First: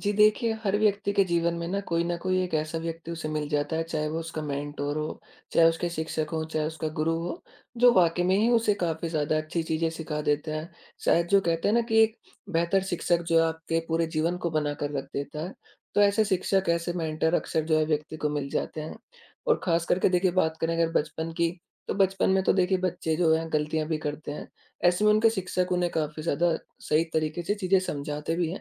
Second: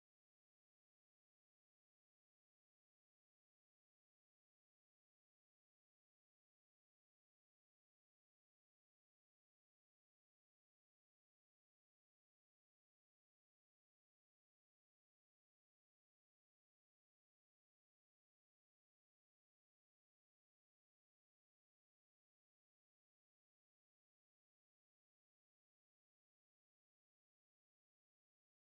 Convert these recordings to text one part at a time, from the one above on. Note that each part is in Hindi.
जी देखिए, हर व्यक्ति के जीवन में ना कोई न कोई एक ऐसा व्यक्ति उसे मिल जाता है, चाहे वो उसका मेंटर हो, चाहे उसके शिक्षक हों, चाहे उसका गुरु हो, जो वाक़ई में ही उसे काफ़ी ज़्यादा अच्छी चीज़ें सिखा देता है। शायद जो कहते हैं ना कि एक बेहतर शिक्षक जो है आपके पूरे जीवन को बनाकर रख देता है, तो ऐसे शिक्षक, ऐसे मेंटर अक्सर जो है व्यक्ति को मिल जाते हैं। और ख़ास करके देखिए, बात करें अगर बचपन की, तो बचपन में तो देखिए बच्चे जो हैं गलतियाँ भी करते हैं। ऐसे में उनके शिक्षक उन्हें काफ़ी ज़्यादा सही तरीके से चीज़ें समझाते भी हैं।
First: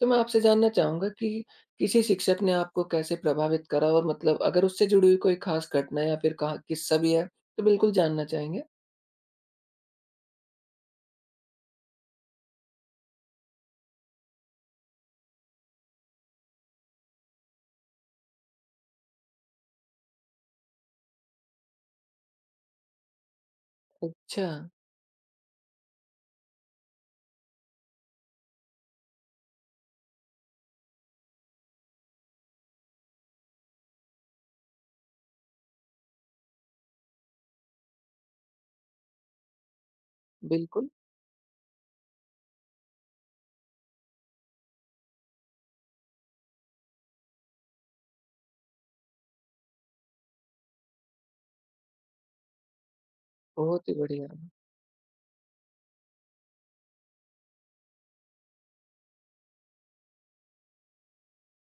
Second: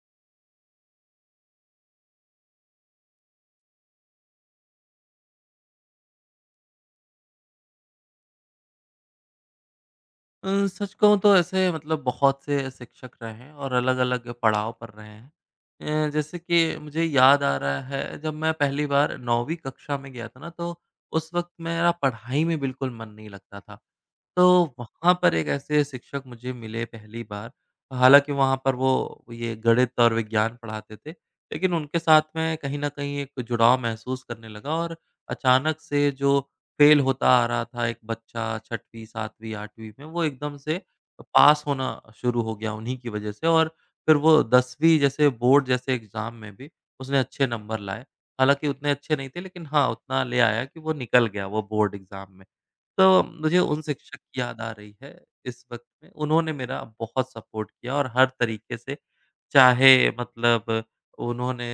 तो मैं आपसे जानना चाहूँगा कि किसी शिक्षक ने आपको कैसे प्रभावित करा? और मतलब अगर उससे जुड़ी हुई कोई ख़ास घटना या फिर कहा किस्सा भी है, तो बिल्कुल जानना चाहेंगे? सच कहूँ तो ऐसे मतलब बहुत से शिक्षक रहे हैं और अलग-अलग पड़ाव पर रहे हैं। जैसे कि मुझे याद आ रहा है जब मैं पहली बार 9वीं कक्षा में गया था ना, तो उस वक़्त मेरा पढ़ाई में बिल्कुल मन नहीं लगता था। अच्छा। तो वहाँ पर एक ऐसे शिक्षक मुझे मिले पहली बार, हालाँकि वहाँ पर वो ये गणित और विज्ञान पढ़ाते थे, लेकिन उनके साथ में कहीं न कहीं एक जुड़ाव महसूस करने लगा और अचानक से जो फेल होता आ रहा था एक बच्चा 6वीं, 7वीं, 8वीं में, वो एकदम से बिल्कुल। पास होना शुरू हो गया उन्हीं की वजह से और फिर वो 10वीं जैसे बोर्ड जैसे एग्ज़ाम में भी उसने अच्छे नंबर लाए। हालाँकि उतने अच्छे नहीं थे, लेकिन हाँ, उतना ले आया कि वो निकल गया वो बोर्ड एग्ज़ाम में। तो मुझे उन बहुत ही शिक्षक बढ़िया। की याद आ रही है इस वक़्त में। उन्होंने मेरा बहुत सपोर्ट किया और हर तरीके से, चाहे मतलब उन्होंने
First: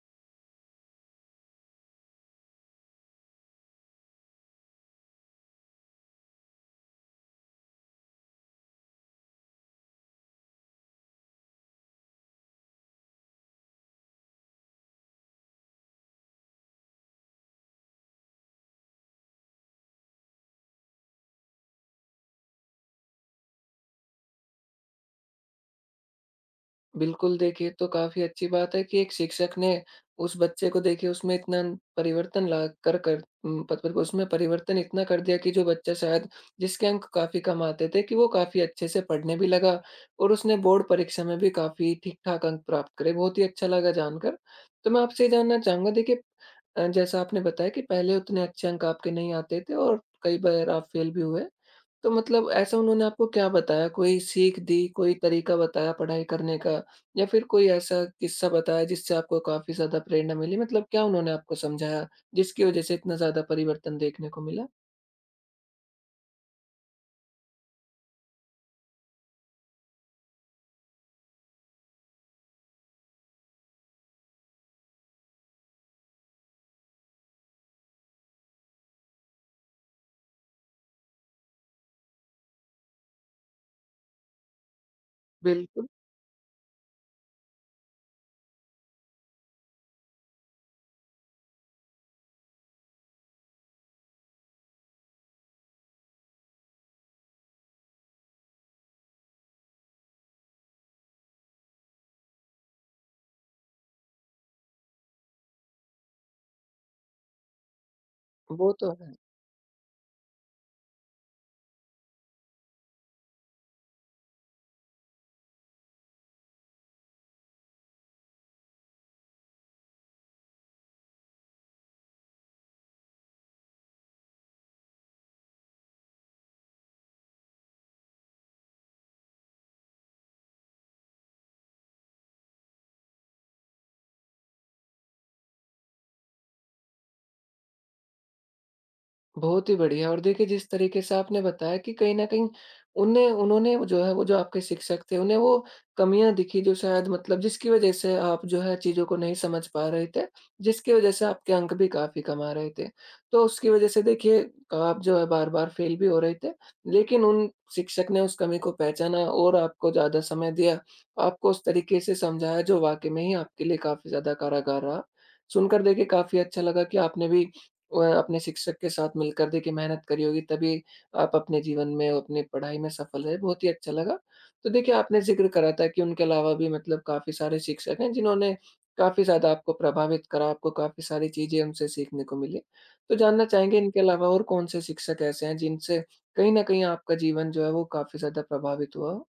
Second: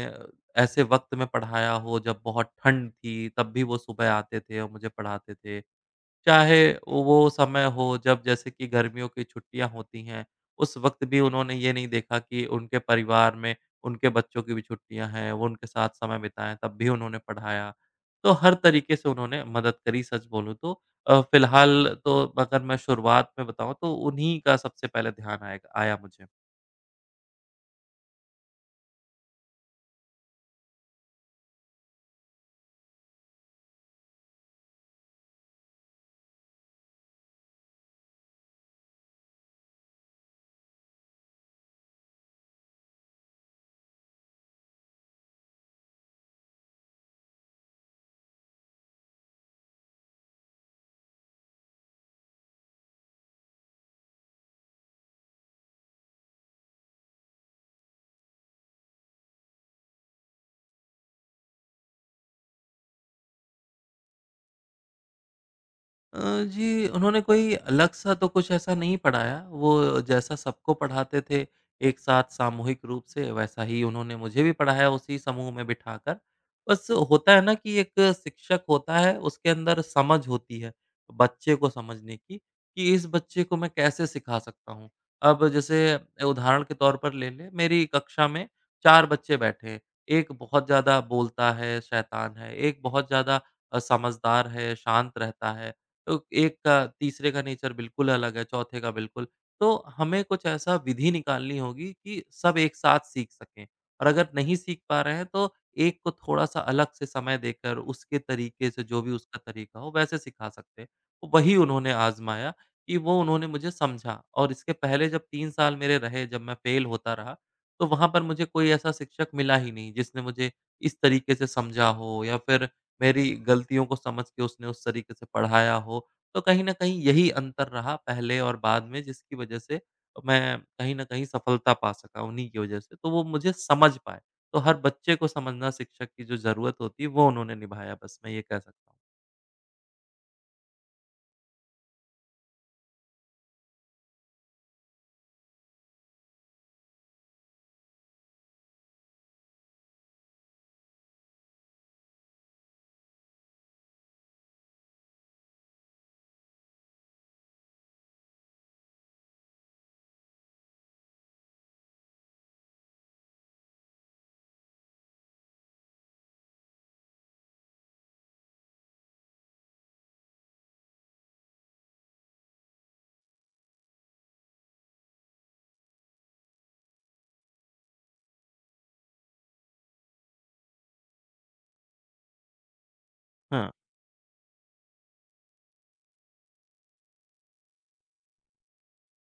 ऐसे वक़्त में पढ़ाया हो जब बहुत ठंड थी, तब भी वो सुबह आते थे और मुझे पढ़ाते थे। चाहे वो समय हो जब जैसे कि गर्मियों की छुट्टियाँ होती हैं, उस वक़्त भी उन्होंने ये नहीं देखा कि उनके परिवार में उनके बच्चों की भी छुट्टियाँ हैं, वो उनके साथ समय बिताएँ, तब भी उन्होंने पढ़ाया। तो हर तरीके से उन्होंने मदद करी सच बोलूँ तो। फ़िलहाल तो अगर मैं शुरुआत में बताऊँ तो उन्हीं का सबसे पहले ध्यान आएगा आया मुझे। बिल्कुल, देखिए तो काफ़ी अच्छी बात है कि एक शिक्षक ने उस बच्चे को देखिए उसमें इतना परिवर्तन ला कर कर उम, प प उसमें परिवर्तन इतना कर दिया कि जो बच्चा शायद, जिसके अंक काफ़ी कम आते थे, कि वो काफ़ी अच्छे से पढ़ने भी लगा और उसने बोर्ड परीक्षा में भी काफ़ी ठीक-ठाक अंक प्राप्त करे। बहुत ही अच्छा लगा जानकर। तो मैं आपसे ये जानना चाहूँगा देखिए, जैसा आपने बताया कि पहले उतने अच्छे अंक आपके नहीं आते थे और कई बार आप फेल भी हुए। तो मतलब ऐसा उन्होंने आपको क्या बताया? कोई सीख दी, कोई तरीका बताया पढ़ाई करने का, या फिर कोई ऐसा किस्सा बताया जिससे आपको काफ़ी ज़्यादा प्रेरणा मिली? मतलब क्या उन्होंने आपको समझाया जिसकी वज़ह से इतना ज़्यादा परिवर्तन देखने को मिला? अ, जी, उन्होंने कोई अलग सा तो कुछ ऐसा नहीं पढ़ाया, वो जैसा सबको पढ़ाते थे एक साथ सामूहिक रूप से, वैसा ही उन्होंने मुझे भी पढ़ाया उसी समूह में बिठाकर। बस होता है ना कि एक शिक्षक होता है, उसके अंदर समझ होती है, बच्चे को समझने की, कि इस बच्चे को मैं कैसे सिखा सकता हूँ। अब जैसे बिल्कुल। उदाहरण के तौर पर ले लें, मेरी कक्षा में 4 बच्चे बैठे हैं, एक बहुत ज़्यादा बोलता है, शैतान है, एक बहुत ज़्यादा समझदार है, शांत रहता है, तो एक का तीसरे का नेचर बिल्कुल अलग है, चौथे का बिल्कुल। तो हमें कुछ ऐसा विधि निकालनी होगी कि सब एक साथ सीख सकें और अगर नहीं सीख पा रहे हैं तो एक को थोड़ा-सा अलग से समय देकर उसके वो तरीके से तो जो भी है। उसका तरीका हो वैसे सिखा सकते हैं। तो वही उन्होंने आज़माया कि वो उन्होंने मुझे समझा और इसके पहले जब 3 साल मेरे रहे जब मैं फेल होता रहा, तो वहाँ पर मुझे कोई ऐसा शिक्षक मिला ही नहीं जिसने मुझे इस तरीके से समझा हो या फिर मेरी गलतियों को समझ के उसने उस तरीके से पढ़ाया हो। तो कहीं न कहीं यही अंतर रहा पहले और बाद में जिसकी वजह से मैं कहीं न कहीं सफलता पा सका उन्हीं की वजह से। तो वो मुझे समझ पाए। तो हर बच्चे को समझना शिक्षक की जो ज़रूरत होती है वो उन्होंने निभाया बस मैं ये कह सकता हूँ। बहुत ही बढ़िया। और देखिए जिस तरीके से आपने बताया कि कहीं न कहीं उन्हें उन्होंने वो जो है, वो जो आपके शिक्षक थे, उन्हें वो कमियाँ दिखी, जो शायद मतलब जिसकी वज़ह से आप जो है चीज़ों को नहीं समझ पा रहे थे, जिसकी वज़ह से आपके अंक भी काफ़ी कम आ रहे थे। तो उसकी वज़ह से देखिए आप जो है बार-बार फेल भी हो रहे थे, लेकिन उन शिक्षक ने उस कमी को पहचाना और आपको ज़्यादा समय दिया, आपको उस तरीके से समझाया जो वाक़ई में ही आपके लिए काफ़ी ज़्यादा कारागार रहा। सुनकर देखिए काफ़ी अच्छा लगा कि आपने भी और अपने शिक्षक के साथ मिलकर देखिए मेहनत करी होगी, तभी आप अपने जीवन में, अपनी पढ़ाई में सफल रहे। बहुत ही अच्छा लगा। तो देखिए, आपने ज़िक्र करा था कि उनके अलावा भी मतलब काफ़ी सारे शिक्षक हैं जिन्होंने काफ़ी ज़्यादा आपको प्रभावित करा, आपको काफ़ी सारी चीज़ें उनसे सीखने को मिली। तो जानना हाँ। चाहेंगे इनके अलावा और कौन-से शिक्षक ऐसे हैं जिनसे कहीं न कहीं आपका जीवन जो है वो काफ़ी ज़्यादा प्रभावित हुआ हो?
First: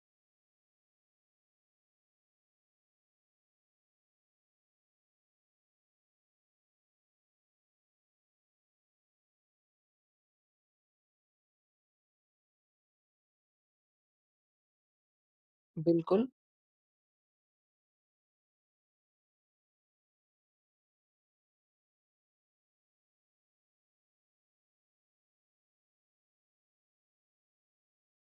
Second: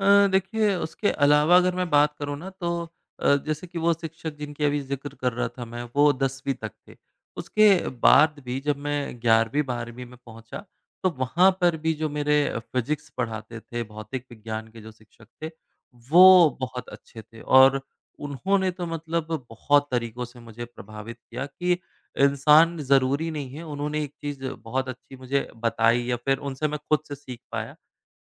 देखिए उसके अलावा अगर मैं बात करूँ ना तो जैसे कि वो शिक्षक जिनकी अभी ज़िक्र कर रहा था मैं वो 10वीं तक थे। उसके बाद भी जब मैं 11वीं-12वीं में पहुँचा तो वहाँ पर भी जो मेरे फ़िज़िक्स पढ़ाते थे, भौतिक विज्ञान के जो शिक्षक थे, वो बिल्कुल। बहुत अच्छे थे और उन्होंने तो मतलब बहुत तरीकों से मुझे प्रभावित किया कि इंसान ज़रूरी नहीं है। उन्होंने एक चीज़ बहुत अच्छी मुझे बताई या फिर उनसे मैं खुद से सीख पाया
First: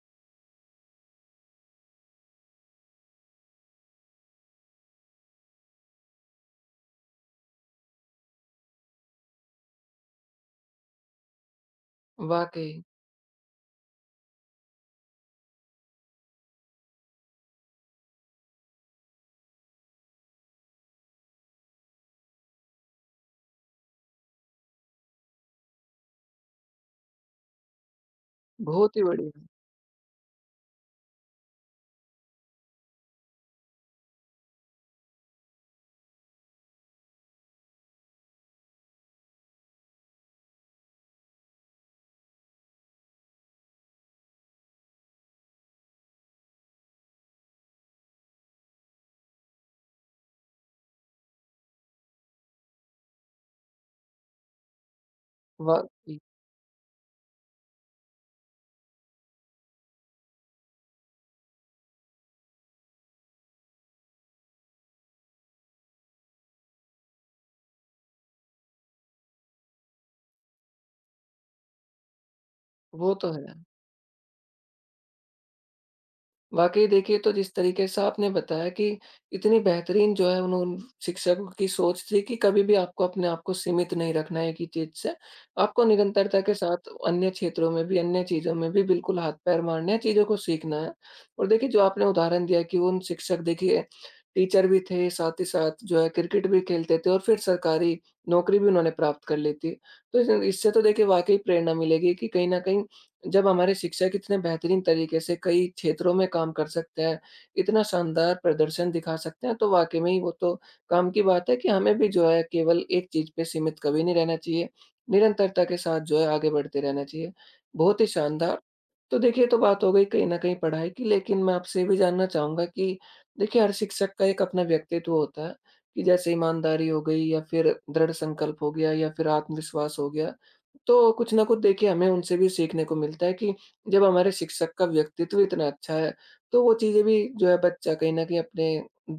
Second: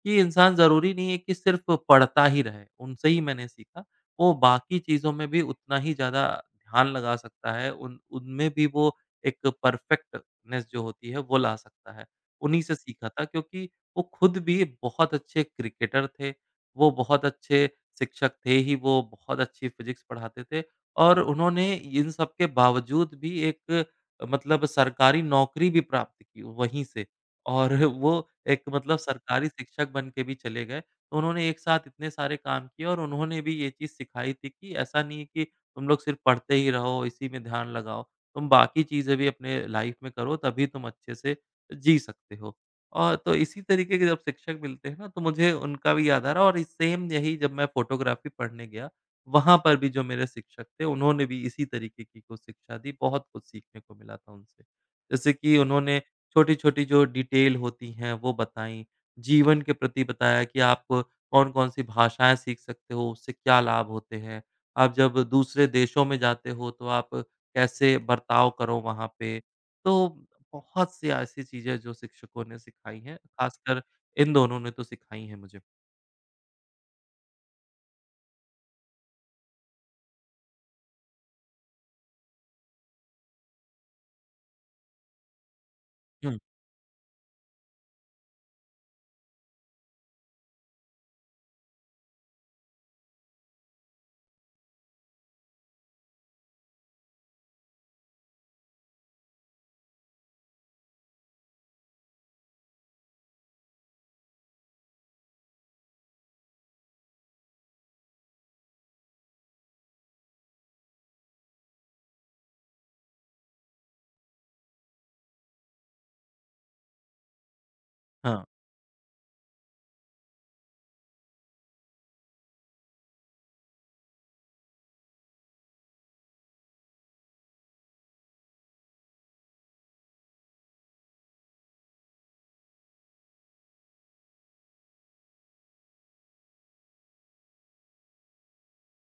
कि इंसान ज़रूरी नहीं है कि सिर्फ़ पढ़ता ही रहे, उनसे ही मैंने सीखा। वो बाकी चीज़ों में भी उतना ही ज़्यादा ध्यान लगा सकता है, उन उनमें भी वो एक परफ़ेक्टनेस जो होती है, वो ला सकता है। उन्हीं वाक़ई। से सीखा था क्योंकि वो खुद भी बहुत अच्छे क्रिकेटर थे, वो बहुत अच्छे शिक्षक थे ही, वो बहुत अच्छी फ़िज़िक्स पढ़ाते थे और उन्होंने इन सब के बावजूद भी एक मतलब सरकारी नौकरी भी प्राप्त की वहीं से। और वो एक बहुत मतलब ही बढ़िया। सरकारी शिक्षक बन के भी चले गए। तो उन्होंने एक साथ इतने सारे काम किए और उन्होंने भी ये चीज़ सिखाई थी कि ऐसा नहीं है कि तुम लोग सिर्फ़ पढ़ते ही रहो, इसी में ध्यान लगाओ। तुम बाकी चीज़ें भी अपने लाइफ़ में करो तभी तुम अच्छे से जी सकते हो। और तो इसी तरीके के जब शिक्षक मिलते हैं ना तो मुझे उनका भी याद आ रहा है और इस सेम यही जब मैं फ़ोटोग्राफ़ी पढ़ने गया, वहाँ पर भी जो मेरे शिक्षक थे उन्होंने भी इसी तरीके की कुछ शिक्षा दी, बहुत कुछ सीखने को मिला था उनसे। जैसे कि उन्होंने वाक़ई। छोटी-छोटी जो डिटेल होती हैं वो बताई, जीवन के प्रति बताया कि आप कौन-कौन सी भाषाएँ सीख सकते हो, उससे क्या लाभ होते हैं। आप जब दूसरे देशों में जाते हो तो आप कैसे बर्ताव करो वहाँ पे। तो बहुत सी ऐसी चीज़ें जो शिक्षकों ने सिखाई वो हैं, तो है। खासकर इन दोनों ने तो सिखाई हैं मुझे। वाक़ई देखिए, तो जिस तरीके से आपने बताया कि इतनी बेहतरीन जो है उन्होंन शिक्षकों की सोच थी कि कभी भी आपको अपने आप को सीमित नहीं रखना है एक ही चीज़ से। आपको हुँ, निरंतरता के साथ अन्य क्षेत्रों में भी, अन्य चीज़ों में भी बिल्कुल हाथ-पैर मारने हैं, चीज़ों को सीखना है। और देखिए, जो आपने उदाहरण दिया कि उन शिक्षक देखिए टीचर भी थे, साथ ही साथ जो है क्रिकेट भी खेलते थे, और फिर सरकारी नौकरी भी उन्होंने प्राप्त कर ली थी। तो इस इससे तो देखिए वाक़ई प्रेरणा मिलेगी कि कहीं न कहीं जब हमारे शिक्षक इतने बेहतरीन तरीके से कई क्षेत्रों में काम कर सकते हैं, इतना शानदार प्रदर्शन दिखा सकते हैं, तो वाक़ई में ही वो तो काम की बात है कि हमें भी जो है केवल एक चीज़ पे सीमित कभी नहीं रहना चाहिए। निरंतरता के साथ जो है आगे बढ़ते रहना चाहिए। बहुत ही हाँ। शानदार। तो देखिए, ये तो बात हो गई कहीं न कहीं पढ़ाई की, लेकिन मैं आपसे ये भी जानना चाहूँगा कि देखिए, हर शिक्षक का एक अपना व्यक्तित्व होता है, कि जैसे ईमानदारी हो गई, या फिर दृढ़ संकल्प हो गया, या फिर आत्मविश्वास हो गया। तो कुछ ना कुछ देखिए हमें उनसे भी सीखने को मिलता है कि जब हमारे शिक्षक का व्यक्तित्व इतना अच्छा है, तो वो चीज़ें भी जो है बच्चा कहीं न कहीं अपने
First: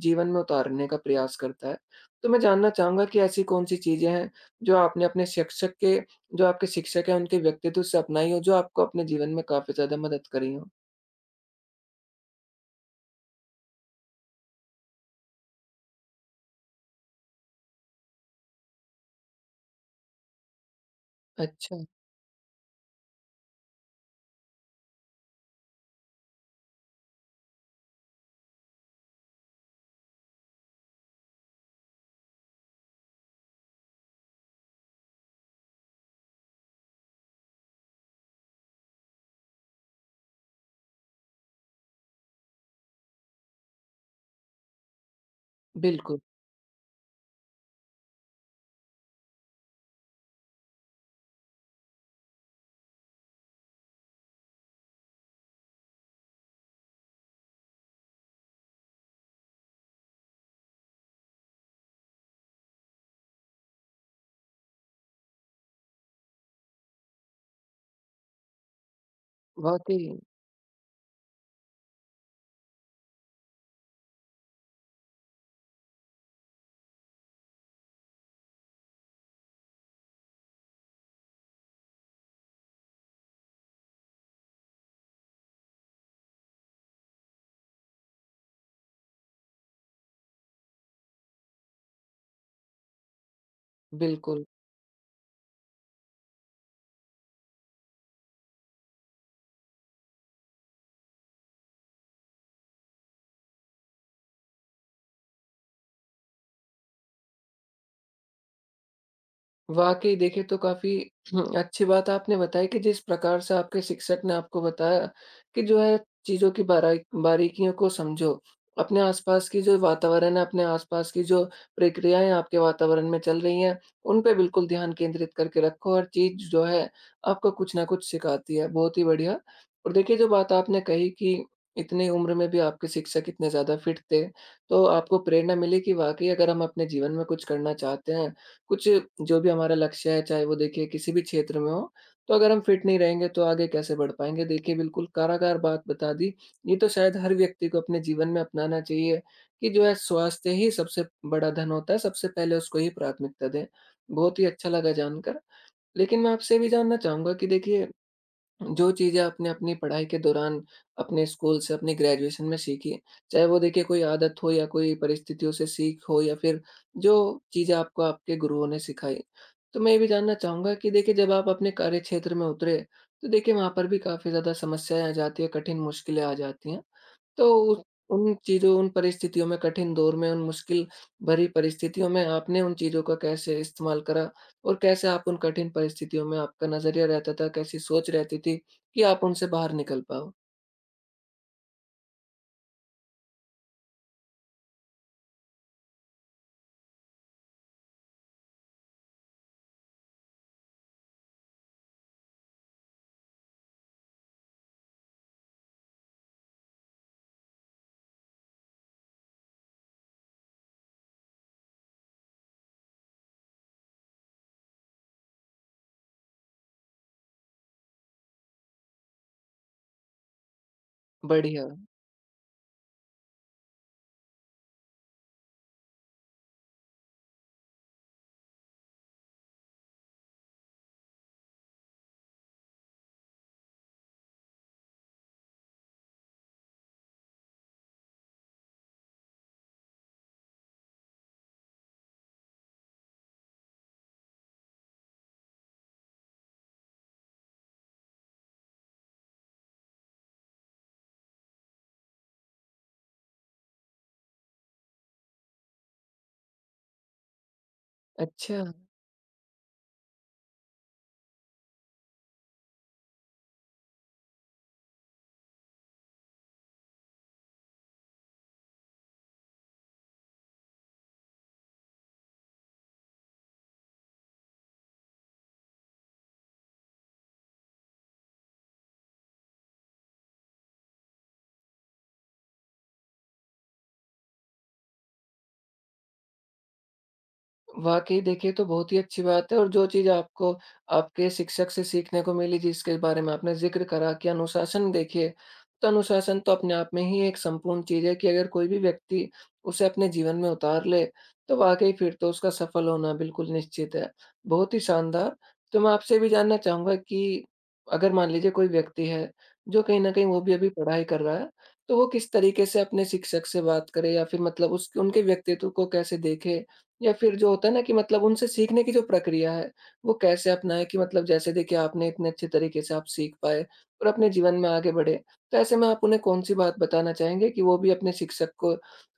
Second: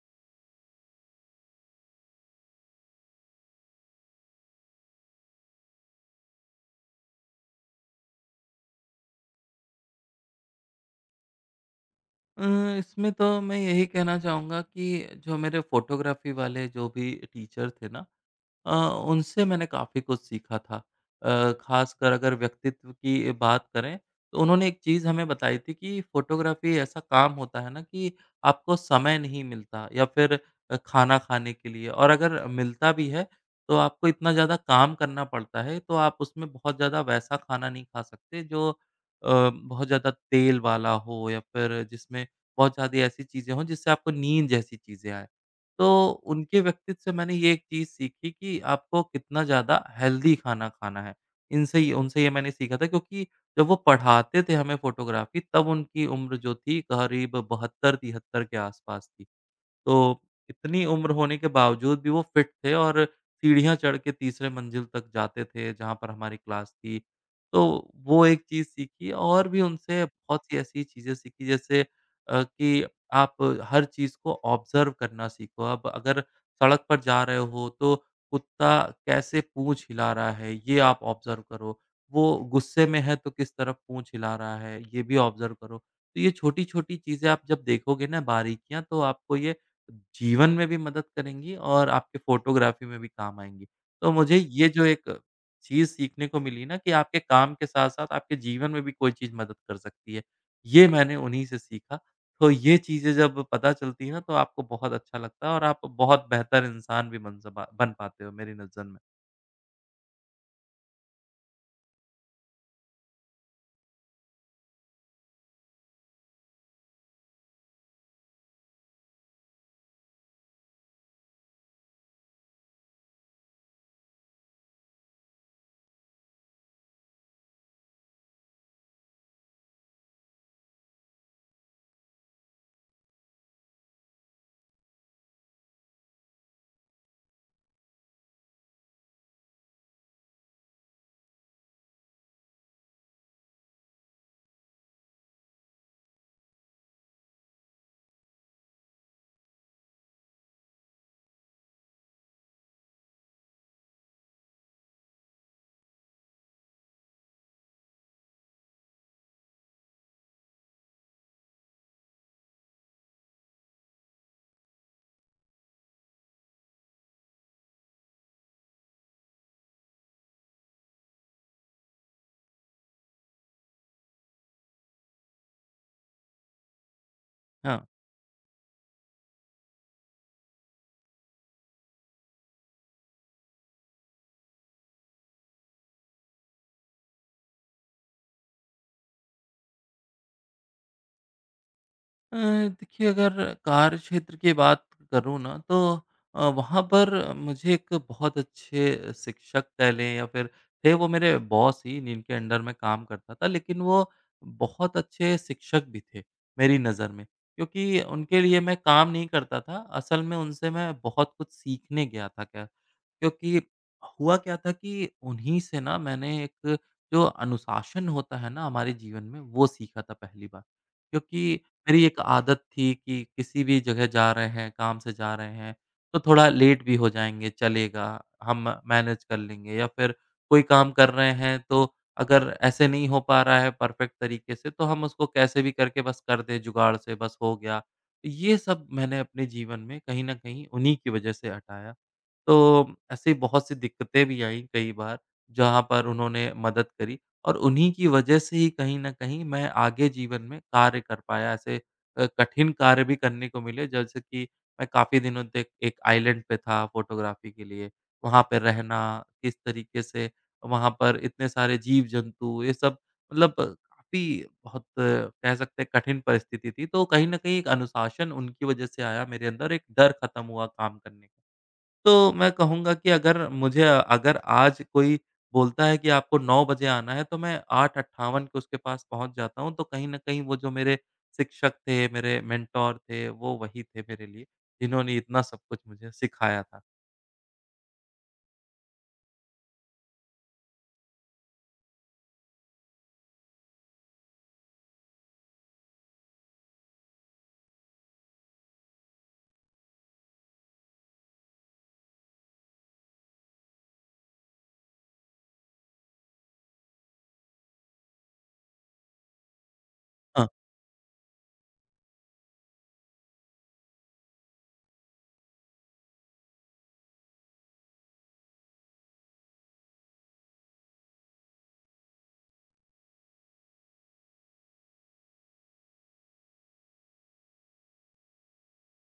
जीवन में उतारने का प्रयास करता है। तो मैं जानना चाहूँगा कि ऐसी कौन-सी चीज़ें हैं जो आपने अपने शिक्षक के, जो आपके शिक्षक हैं, उनके व्यक्तित्व से अपनाई हो, जो आपको अपने जीवन में काफ़ी ज़्यादा मदद करी हो? अ, इसमें तो मैं यही कहना चाहूँगा कि जो मेरे फ़ोटोग्राफ़ी वाले जो भी टीचर थे ना अ, उनसे मैंने काफ़ी कुछ सीखा था। अच्छा। ख़ासकर अगर व्यक्तित्व की बात करें, तो उन्होंने एक चीज़ हमें बताई थी कि फ़ोटोग्राफ़ी ऐसा काम होता है ना कि आपको समय नहीं मिलता या फिर खाना खाने के लिए और अगर मिलता भी है, तो आपको इतना ज़्यादा काम करना पड़ता है, तो आप उसमें बहुत ज़्यादा वैसा खाना नहीं खा सकते जो बहुत ज़्यादा तेल वाला हो या फिर जिसमें बहुत ज़्यादा ऐसी चीज़ें हों जिससे आपको नींद जैसी चीज़ें आएँ। तो बिल्कुल। उनके व्यक्तित्व से मैंने ये एक चीज़ सीखी कि आपको कितना ज़्यादा हेल्दी खाना खाना है। इनसे ये उनसे ये मैंने सीखा था क्योंकि जब वो पढ़ाते थे हमें फ़ोटोग्राफ़ी तब उनकी उम्र जो थी करीब 72-73 के आस-पास थी। तो इतनी उम्र होने के बावजूद भी वो फिट थे और सीढ़ियाँ चढ़ के तीसरे मंजिल तक जाते थे, जहाँ पर हमारी क्लास थी। तो वो एक चीज़ सीखी और भी वाक़ई। उनसे बहुत सी ऐसी चीज़ें सीखी जैसे कि आप हर चीज़ को ऑब्ज़र्व करना सीखो। अब अगर सड़क पर जा रहे हो तो कुत्ता कैसे पूँछ हिला रहा है, ये आप ऑब्ज़र्व करो। वो गुस्से में है तो किस तरफ पूँछ हिला रहा है, ये भी ऑब्ज़र्व करो। तो ये छोटी-छोटी चीज़ें आप जब देखोगे ना बारीकियाँ तो आपको ये जीवन में भी मदद करेंगी और आपके फ़ोटोग्राफ़ी में भी काम आएँगी। तो मुझे बिल्कुल। ये जो एक चीज़ सीखने को मिली ना कि आपके काम के साथ-साथ आपके जीवन में भी कोई चीज़ मदद कर सकती है, ये मैंने उन्हीं से सीखा। तो ये चीज़ें जब पता चलती है ना तो आपको बहुत अच्छा लगता है और आप बहुत बेहतर इंसान भी बन पाते हो मेरी नज़र में। वाक़ई देखिए, तो काफ़ी अच्छी बात आपने बताई कि जिस प्रकार से आपके शिक्षक ने आपको बताया कि जो है चीज़ों की बाराई बारीकियों को समझो। अपने आस-पास की जो वातावरण है, अपने आस-पास की जो प्रक्रियाएँ आपके वातावरण में चल रही हैं, उन पे बिल्कुल ध्यान केंद्रित करके रखो। हर चीज़ जो है आपको कुछ न कुछ सिखाती है। बहुत ही बढ़िया। और देखिए, जो बात आपने कही कि इतनी उम्र में भी आपके शिक्षक इतने ज़्यादा फिट थे, तो आपको प्रेरणा मिली कि वाक़ई अगर हम अपने जीवन में कुछ करना चाहते हैं, कुछ जो भी हमारा लक्ष्य है, चाहे वो देखिए किसी भी क्षेत्र में हो, तो अगर हम फिट नहीं रहेंगे तो आगे कैसे बढ़ पाएँगे? देखिए बिल्कुल कारागार बात बता दी। ये तो शायद हर व्यक्ति को अपने जीवन में अपनाना चाहिए कि जो है स्वास्थ्य ही सबसे बड़ा धन होता है, सबसे पहले उसको ही प्राथमिकता दें। बहुत ही अच्छा लगा जानकर। लेकिन मैं आपसे ये भी जानना चाहूँगा कि देखिए, जो चीज़ें आपने अपनी पढ़ाई के दौरान अपने स्कूल से, अपनी ग्रेजुएशन में सीखी, चाहे वो देखिए कोई आदत हो, या कोई परिस्थितियों से सीख हो, या फिर जो चीज़ें आपको आपके गुरुओं ने सिखाई। तो मैं ये भी जानना चाहूँगा कि देखिए, जब आप अपने कार्यक्षेत्र में उतरे, तो देखिए वहाँ पर भी काफ़ी ज़्यादा समस्याएँ आ जाती हैं, कठिन मुश्किलें आ जाती हैं। तो उस हाँ। उन चीज़ों, उन परिस्थितियों में, कठिन दौर में, उन मुश्किल भरी परिस्थितियों में आपने उन चीज़ों का कैसे इस्तेमाल करा? और कैसे आप उन कठिन परिस्थितियों में, आपका नज़रिया रहता था, कैसी सोच रहती थी कि आप उनसे बाहर निकल पाओ? अ, देखिए अगर कार्य क्षेत्र की बात करूँ ना तो वहाँ पर मुझे एक बहुत अच्छे शिक्षक कह लें या फिर थे वो मेरे बॉस ही जिनके अंडर में काम करता था लेकिन वो बहुत अच्छे शिक्षक भी थे मेरी नज़र में क्योंकि उनके लिए मैं काम नहीं करता था असल में उनसे मैं बहुत कुछ सीखने गया था क्या क्योंकि हुआ क्या था कि उन्हीं से ना मैंने एक जो अनुशासन होता है ना हमारे जीवन में वो सीखा था पहली बार क्योंकि बढ़िया। मेरी एक आदत थी कि किसी भी जगह जा रहे हैं, काम से जा रहे हैं, तो थोड़ा लेट भी हो जाएँगे, चलेगा, हम मैनेज कर लेंगे या फिर कोई काम कर रहे हैं, तो अगर ऐसे नहीं हो पा रहा है परफेक्ट तरीके से, तो हम उसको कैसे भी करके बस कर दें जुगाड़ से, बस हो गया। ये सब मैंने अपने जीवन में कहीं न कहीं उन्हीं की वजह से हटाया। तो ऐसी बहुत सी दिक्कतें भी आईं कई बार, जहाँ पर उन्होंने मदद करी। और उन्हीं की वजह से ही कहीं न कहीं मैं आगे जीवन में कार्य कर पाया, ऐसे कठिन कार्य भी करने को मिले जैसे कि मैं काफ़ी दिनों तक एक आइलैंड पे था फ़ोटोग्राफ़ी के लिए, वहाँ पे अच्छा। रहना, किस तरीके से वहाँ पर इतने सारे जीव-जंतु ये सब मतलब काफ़ी बहुत कह सकते हैं कठिन परिस्थिति थी, तो कहीं न कहीं एक अनुशासन उनकी वजह से आया मेरे अंदर, एक डर खत्म हुआ काम करने। तो मैं कहूँगा कि अगर मुझे अगर आज कोई बोलता है कि आपको 9 बजे आना है, तो मैं 8:58 के उसके पास पहुँच जाता हूँ। तो कहीं न कहीं वो जो मेरे शिक्षक थे, मेरे मेंटर थे, वो वही थे मेरे लिए, जिन्होंने इतना सब कुछ मुझे सिखाया था। वाक़ई देखिए, ये तो बहुत ही अच्छी बात है, और जो चीज़ आपको आपके शिक्षक से सीखने को मिली, जिसके बारे में आपने ज़िक्र करा, कि अनुशासन, देखिए तो अनुशासन तो अपने आप में ही एक संपूर्ण चीज़ है कि अगर कोई भी व्यक्ति उसे अपने जीवन में उतार ले, तो वाक़ई फिर तो उसका सफल होना बिल्कुल निश्चित है। बहुत ही शानदार! तो मैं आपसे भी जानना चाहूँगा कि अगर मान लीजिए कोई व्यक्ति है, जो कहीं न कहीं वो हाँ। भी अभी पढ़ाई कर रहा है, तो वो किस तरीके से अपने शिक्षक से बात करे, या फिर मतलब उस उनके व्यक्तित्व को कैसे देखे? या फिर जो होता है ना कि मतलब उनसे सीखने की जो प्रक्रिया है, वो कैसे अपनाएँ, कि मतलब जैसे देखिए आपने इतने अच्छे तरीके से आप सीख पाए और अपने जीवन में आगे बढ़े। तो ऐसे में आप उन्हें कौन-सी बात बताना चाहेंगे कि वो भी अपने शिक्षक को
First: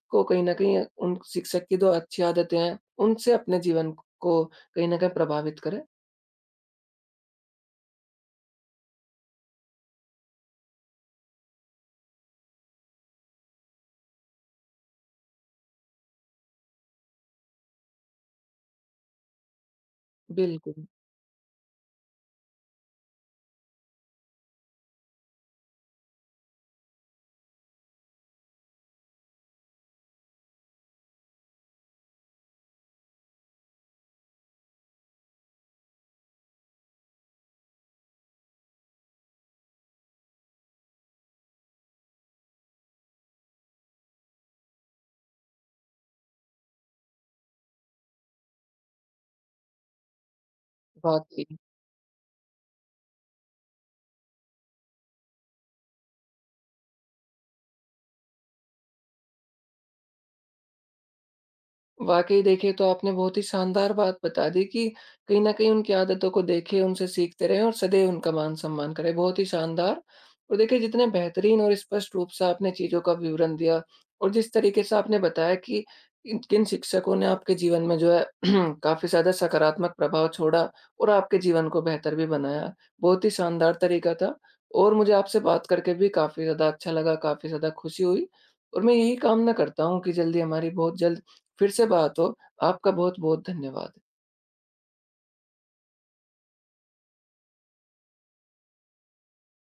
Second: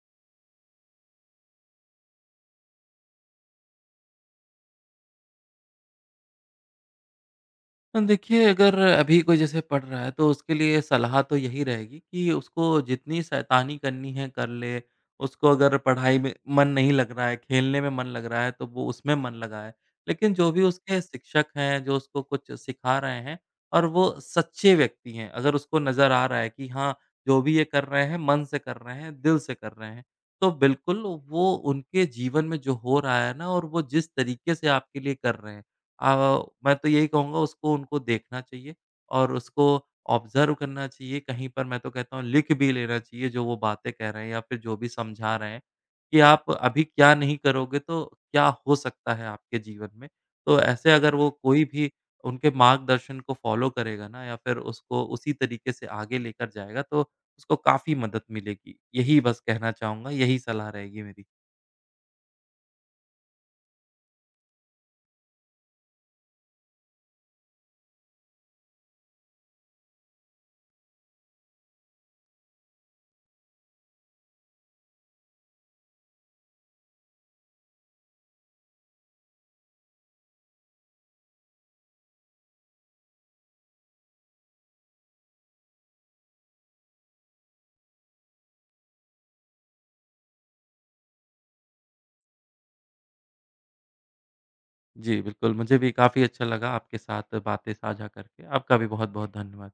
को कहीं न कहीं, उन शिक्षक की जो अच्छी आदतें हैं, उनसे अपने जीवन को कहीं न कहीं प्रभावित करें? देखिए, अगर अभी कोई जैसे पढ़ रहा है, तो उसके लिए सलाह तो यही रहेगी कि उसको जितनी शैतानी करनी है कर ले। उसको अगर पढ़ाई में मन नहीं लग रहा है, खेलने में मन लग रहा है, तो वो उसमें मन लगाए। लेकिन जो भी बिल्कुल। उसके शिक्षक हैं, जो उसको कुछ सिखा रहे हैं और वो सच्चे व्यक्ति हैं, अगर उसको नज़र आ रहा है कि हाँ, जो भी ये कर रहे हैं, मन से कर रहे हैं, दिल से कर रहे हैं, तो बिल्कुल वो उनके जीवन में जो हो रहा है ना और वो जिस तरीके से आपके लिए कर रहे हैं, अ, मैं तो यही कहूँगा उसको उनको देखना चाहिए और उसको ऑब्ज़र्व करना चाहिए, कहीं पर मैं तो कहता हूँ लिख भी लेना चाहिए जो वो बातें कह रहे हैं या फिर जो भी समझा रहे हैं, कि आप अभी क्या नहीं करोगे तो क्या हो सकता है आपके जीवन में। तो ऐसे अगर बहुत वो ही कोई भी उनके मार्गदर्शन को फ़ॉलो करेगा ना या फिर उसको उसी तरीके से आगे लेकर जाएगा तो उसको काफ़ी मदद मिलेगी। यही बस कहना चाहूँगा, यही सलाह रहेगी मेरी। वाक़ई देखिए, तो आपने बहुत ही शानदार बात बता दी कि कहीं न कहीं उनकी आदतों को देखें, उनसे सीखते रहें, और सदैव उनका मान-सम्मान करें। बहुत ही शानदार। और देखिए, जितने बेहतरीन और स्पष्ट रूप से आपने चीज़ों का विवरण दिया और जिस तरीके से आपने बताया कि इन किन शिक्षकों ने आपके जीवन में जो है काफ़ी ज़्यादा सकारात्मक प्रभाव छोड़ा और आपके जीवन को बेहतर भी बनाया। बहुत ही शानदार तरीका था, और मुझे आपसे बात करके भी काफ़ी ज़्यादा अच्छा लगा, काफ़ी ज़्यादा खुशी हुई, और मैं यही कामना करता हूँ कि जल्दी हमारी, बहुत जल्द फिर से बात हो। आपका बहुत-बहुत धन्यवाद। जी, बिल्कुल, मुझे भी काफ़ी अच्छा लगा आपके साथ बातें साझा करके। आपका भी बहुत-बहुत धन्यवाद।